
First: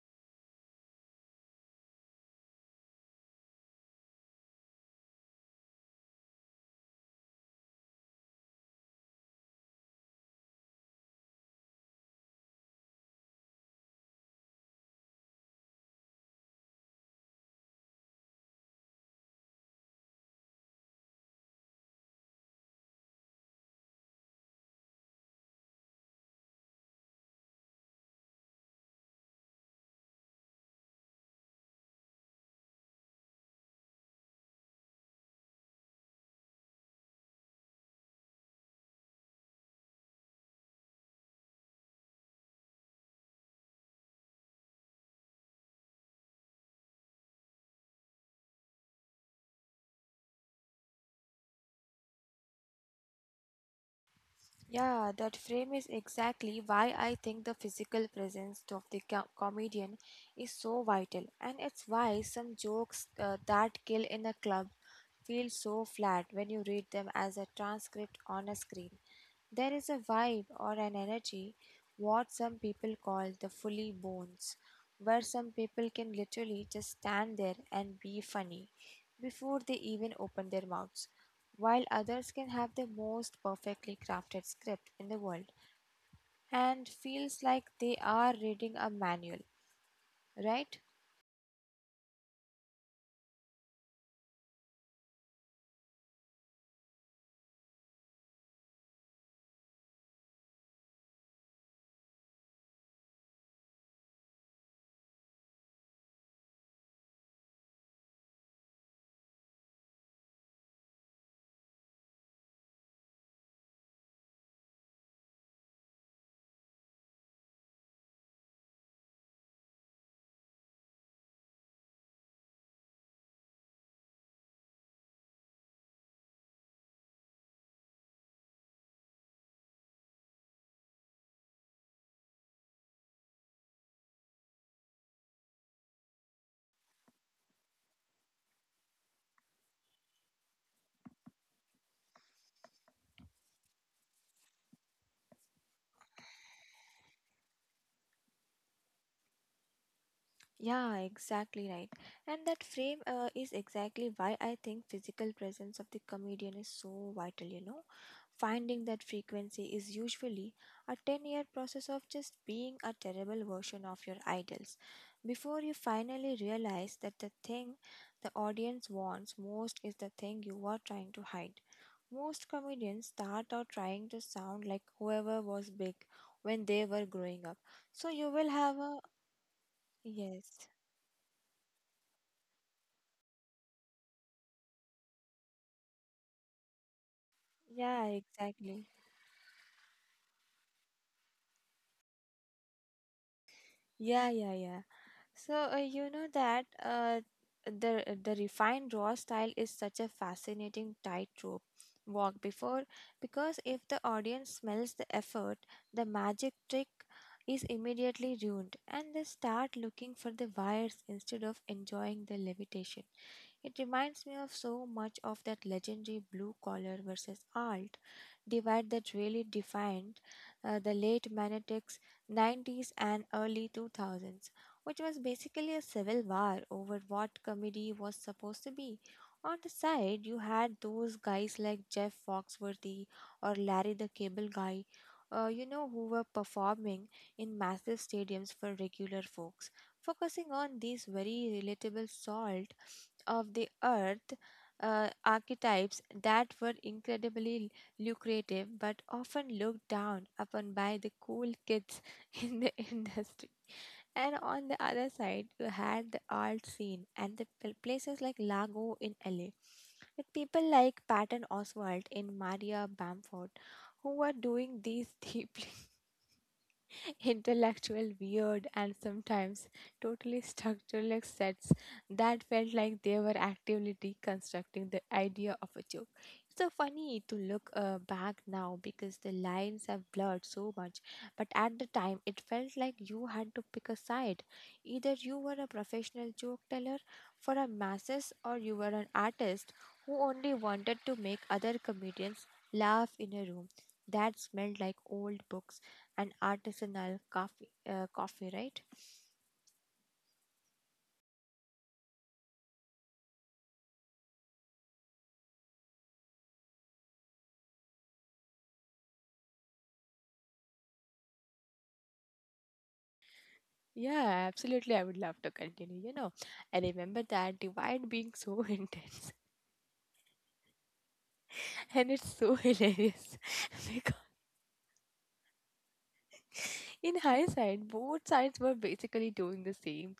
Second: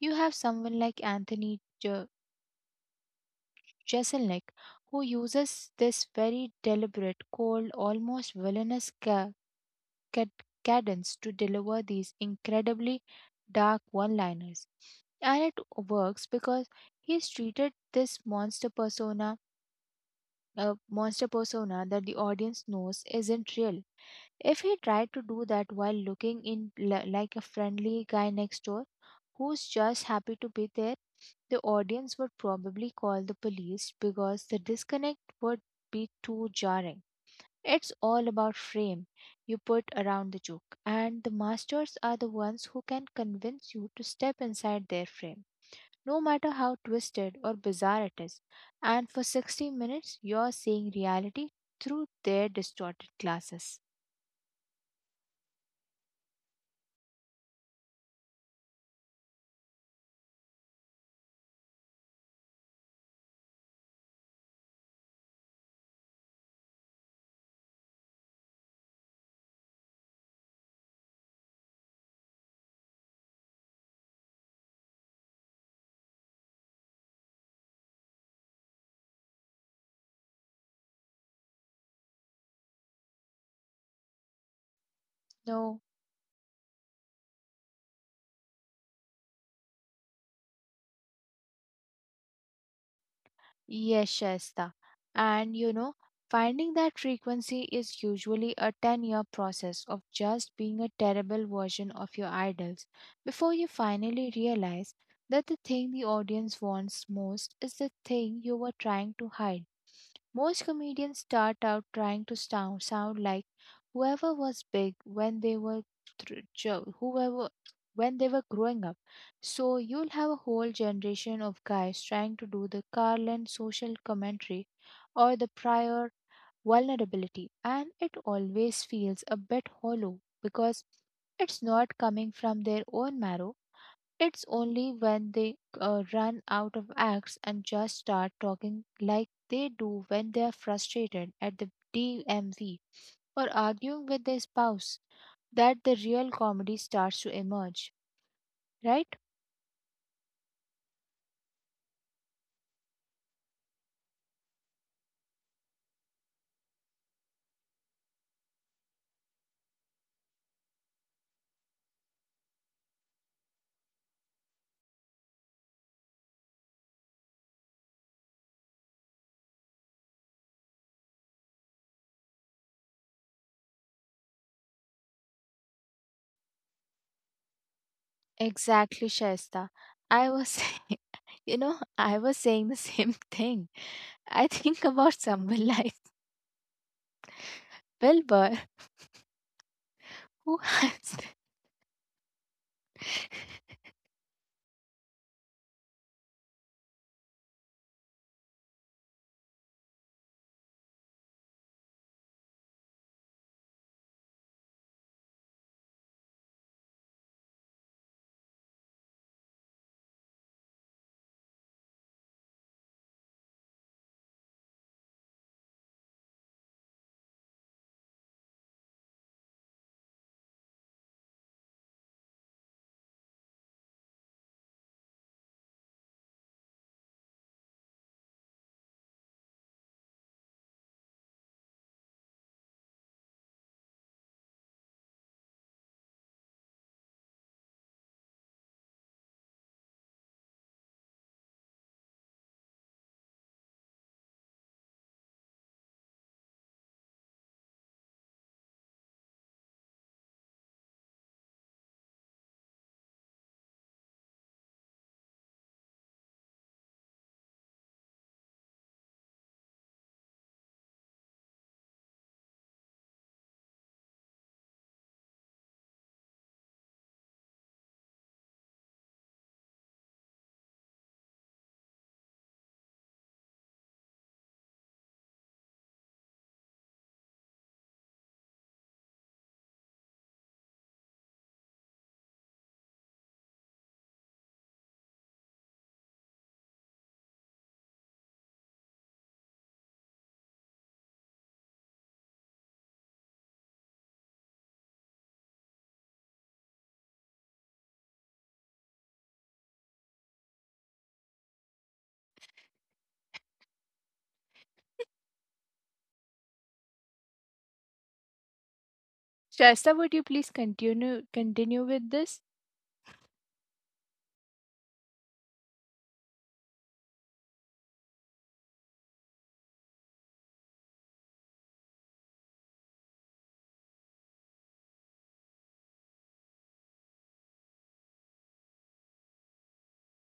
You have someone like Jeselnik, who uses this very deliberate, cold, almost villainous cadence to deliver these incredibly dark one liners. And it works because he's treated this monster persona that the audience knows isn't real. If he tried to do that while like a friendly guy next door who's just happy to be there, the audience would probably call the police because the disconnect would be too jarring. It's all about frame you put around the joke, and the masters are the ones who can convince you to step inside their frame, no matter how twisted or bizarre it is. And for 60 minutes, you're seeing reality through their distorted glasses. Yeah, that frame is exactly why I think the physical presence of the comedian is so vital, and it's why some jokes that kill in a club feel so flat when you read them as a transcript on a screen. There is a vibe or an energy, what some people call the fully bones, where some people can literally just stand there and be funny before they even open their mouths, while others can have the most perfectly crafted script in the world No. and feels like they are reading a manual, right? Yes, Shaista. And you know, finding that frequency is usually a 10-year process of just being a terrible version of your idols before you finally realize that the thing the audience wants most is the thing you were trying to hide. Most comedians start out trying to sound like whoever was big when they were thr- jo- whoever when they were growing up. So you'll have a whole generation of guys trying to do the Carlin social commentary or the prior vulnerability, and it always feels a bit hollow because it's not coming from their own marrow. It's only when they run out of acts and just start talking like they do when they're frustrated at the DMV or arguing with their spouse that the real comedy starts to emerge, right? Yeah, exactly right. And that frame is exactly why I think physical presence of the comedian is so vital. Finding that frequency is usually a 10-year process of just being a terrible version of your idols, before you finally realize that the thing the audience wants most is the thing you are trying to hide. Most comedians start out trying to sound like whoever was big when they were growing up. So you will have a. Exactly, Shaista. I was Yes. saying, you know, I was saying the same thing. I think about someone like Yeah, Wilbur exactly. who has. Yeah, yeah, yeah. So, you know that, the refined raw style is such a fascinating tightrope walk before, because if the audience smells the effort, the magic trick is immediately ruined and they start looking for the wires instead of enjoying the levitation. It reminds me of so much of that legendary blue collar versus alt divide that really defined the late Manetics 90s and early 2000s, which was basically a civil war over what comedy was supposed to be. On the side, you had those guys like Jeff Foxworthy or Larry the Cable Guy, who were performing in massive stadiums for regular folks, focusing on these very relatable salt of the earth archetypes that were incredibly lucrative but often looked down upon by the cool kids in the industry. And on the other side, you had the art scene and the places like Lago in LA, with people like Patton Oswalt in Maria Bamford, who were doing these deeply intellectual, weird, and sometimes totally structureless sets that felt like they were actively deconstructing the idea of a joke. It's so funny to look back now, because the lines have blurred so much, but at the time, it felt like you had to pick a side. Either you were a professional joke teller for a masses, or you were an artist who only wanted to make other comedians laugh in a room that smelled like old books and artisanal coffee, right? Shaista, would you please continue with this? Yeah, absolutely. I would love to continue. You know, I remember that divide being so intense, and it's so hilarious because in hindsight, both sides were basically doing the same.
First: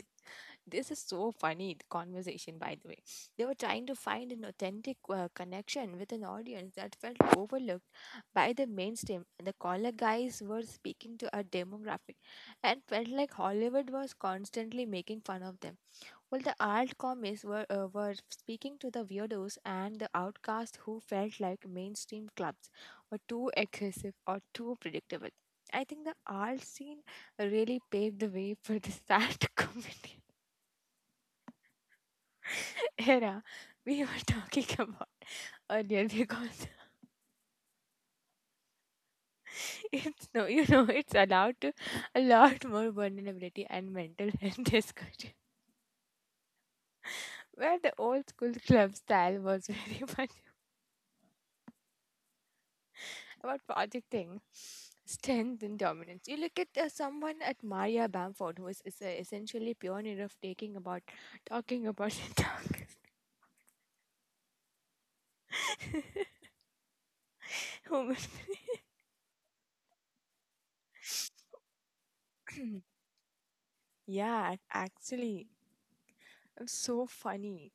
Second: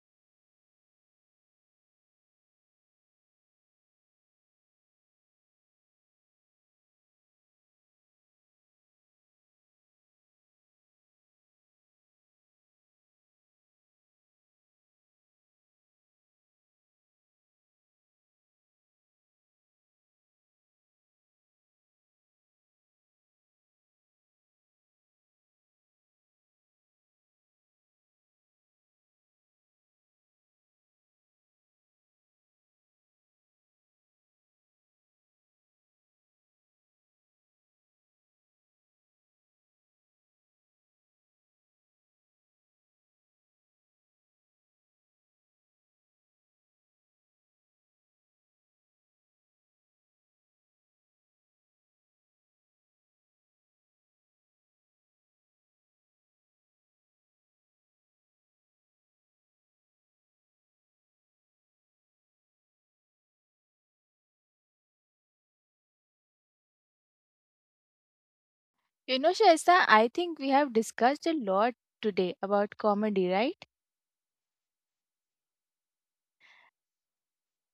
This is so funny, the conversation, by the way. They were trying to find an authentic connection with an audience that felt overlooked by the mainstream. The caller guys were speaking to a demographic and felt like Hollywood was constantly making fun of them. While the alt comics were speaking to the weirdos and the outcasts who felt like mainstream clubs were too aggressive or too predictable. I think the alt scene really paved the way for the sad comedy era we were talking about earlier, because it's no, you know, it's allowed to a lot more vulnerability and mental health discussion, where the old school club style was very much about projecting strength and dominance. You look at someone at Maria Bamford, who is a essentially pioneer of taking about talking about the dark human. You know, Shaista, I think we have discussed a lot today about comedy, right? Yeah, actually, it's so funny.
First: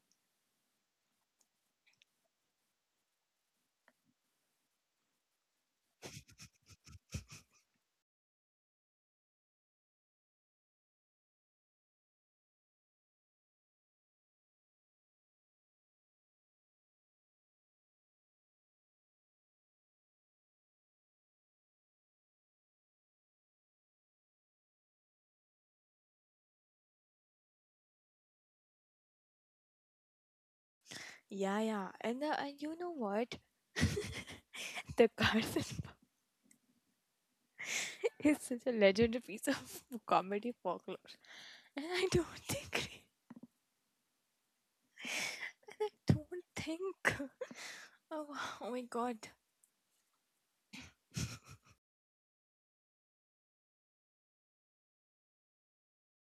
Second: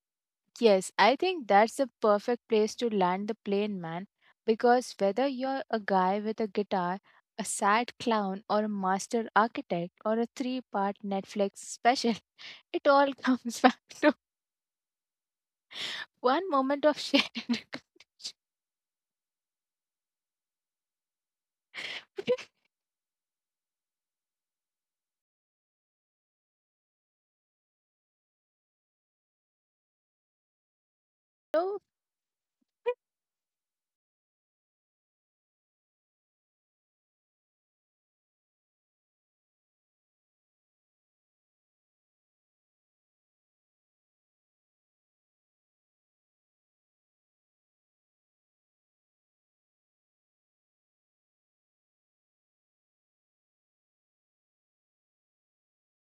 Yes, I think that's the perfect place to land the plane, man. Because whether you're a guy with a guitar, a sad clown, or a master architect, or a three-part Netflix special, it all comes back to one moment of shared. Yeah, No. yeah. And you know what? The Carson is such a legendary piece of comedy folklore. And I don't think, I don't think, oh, wow, oh my god,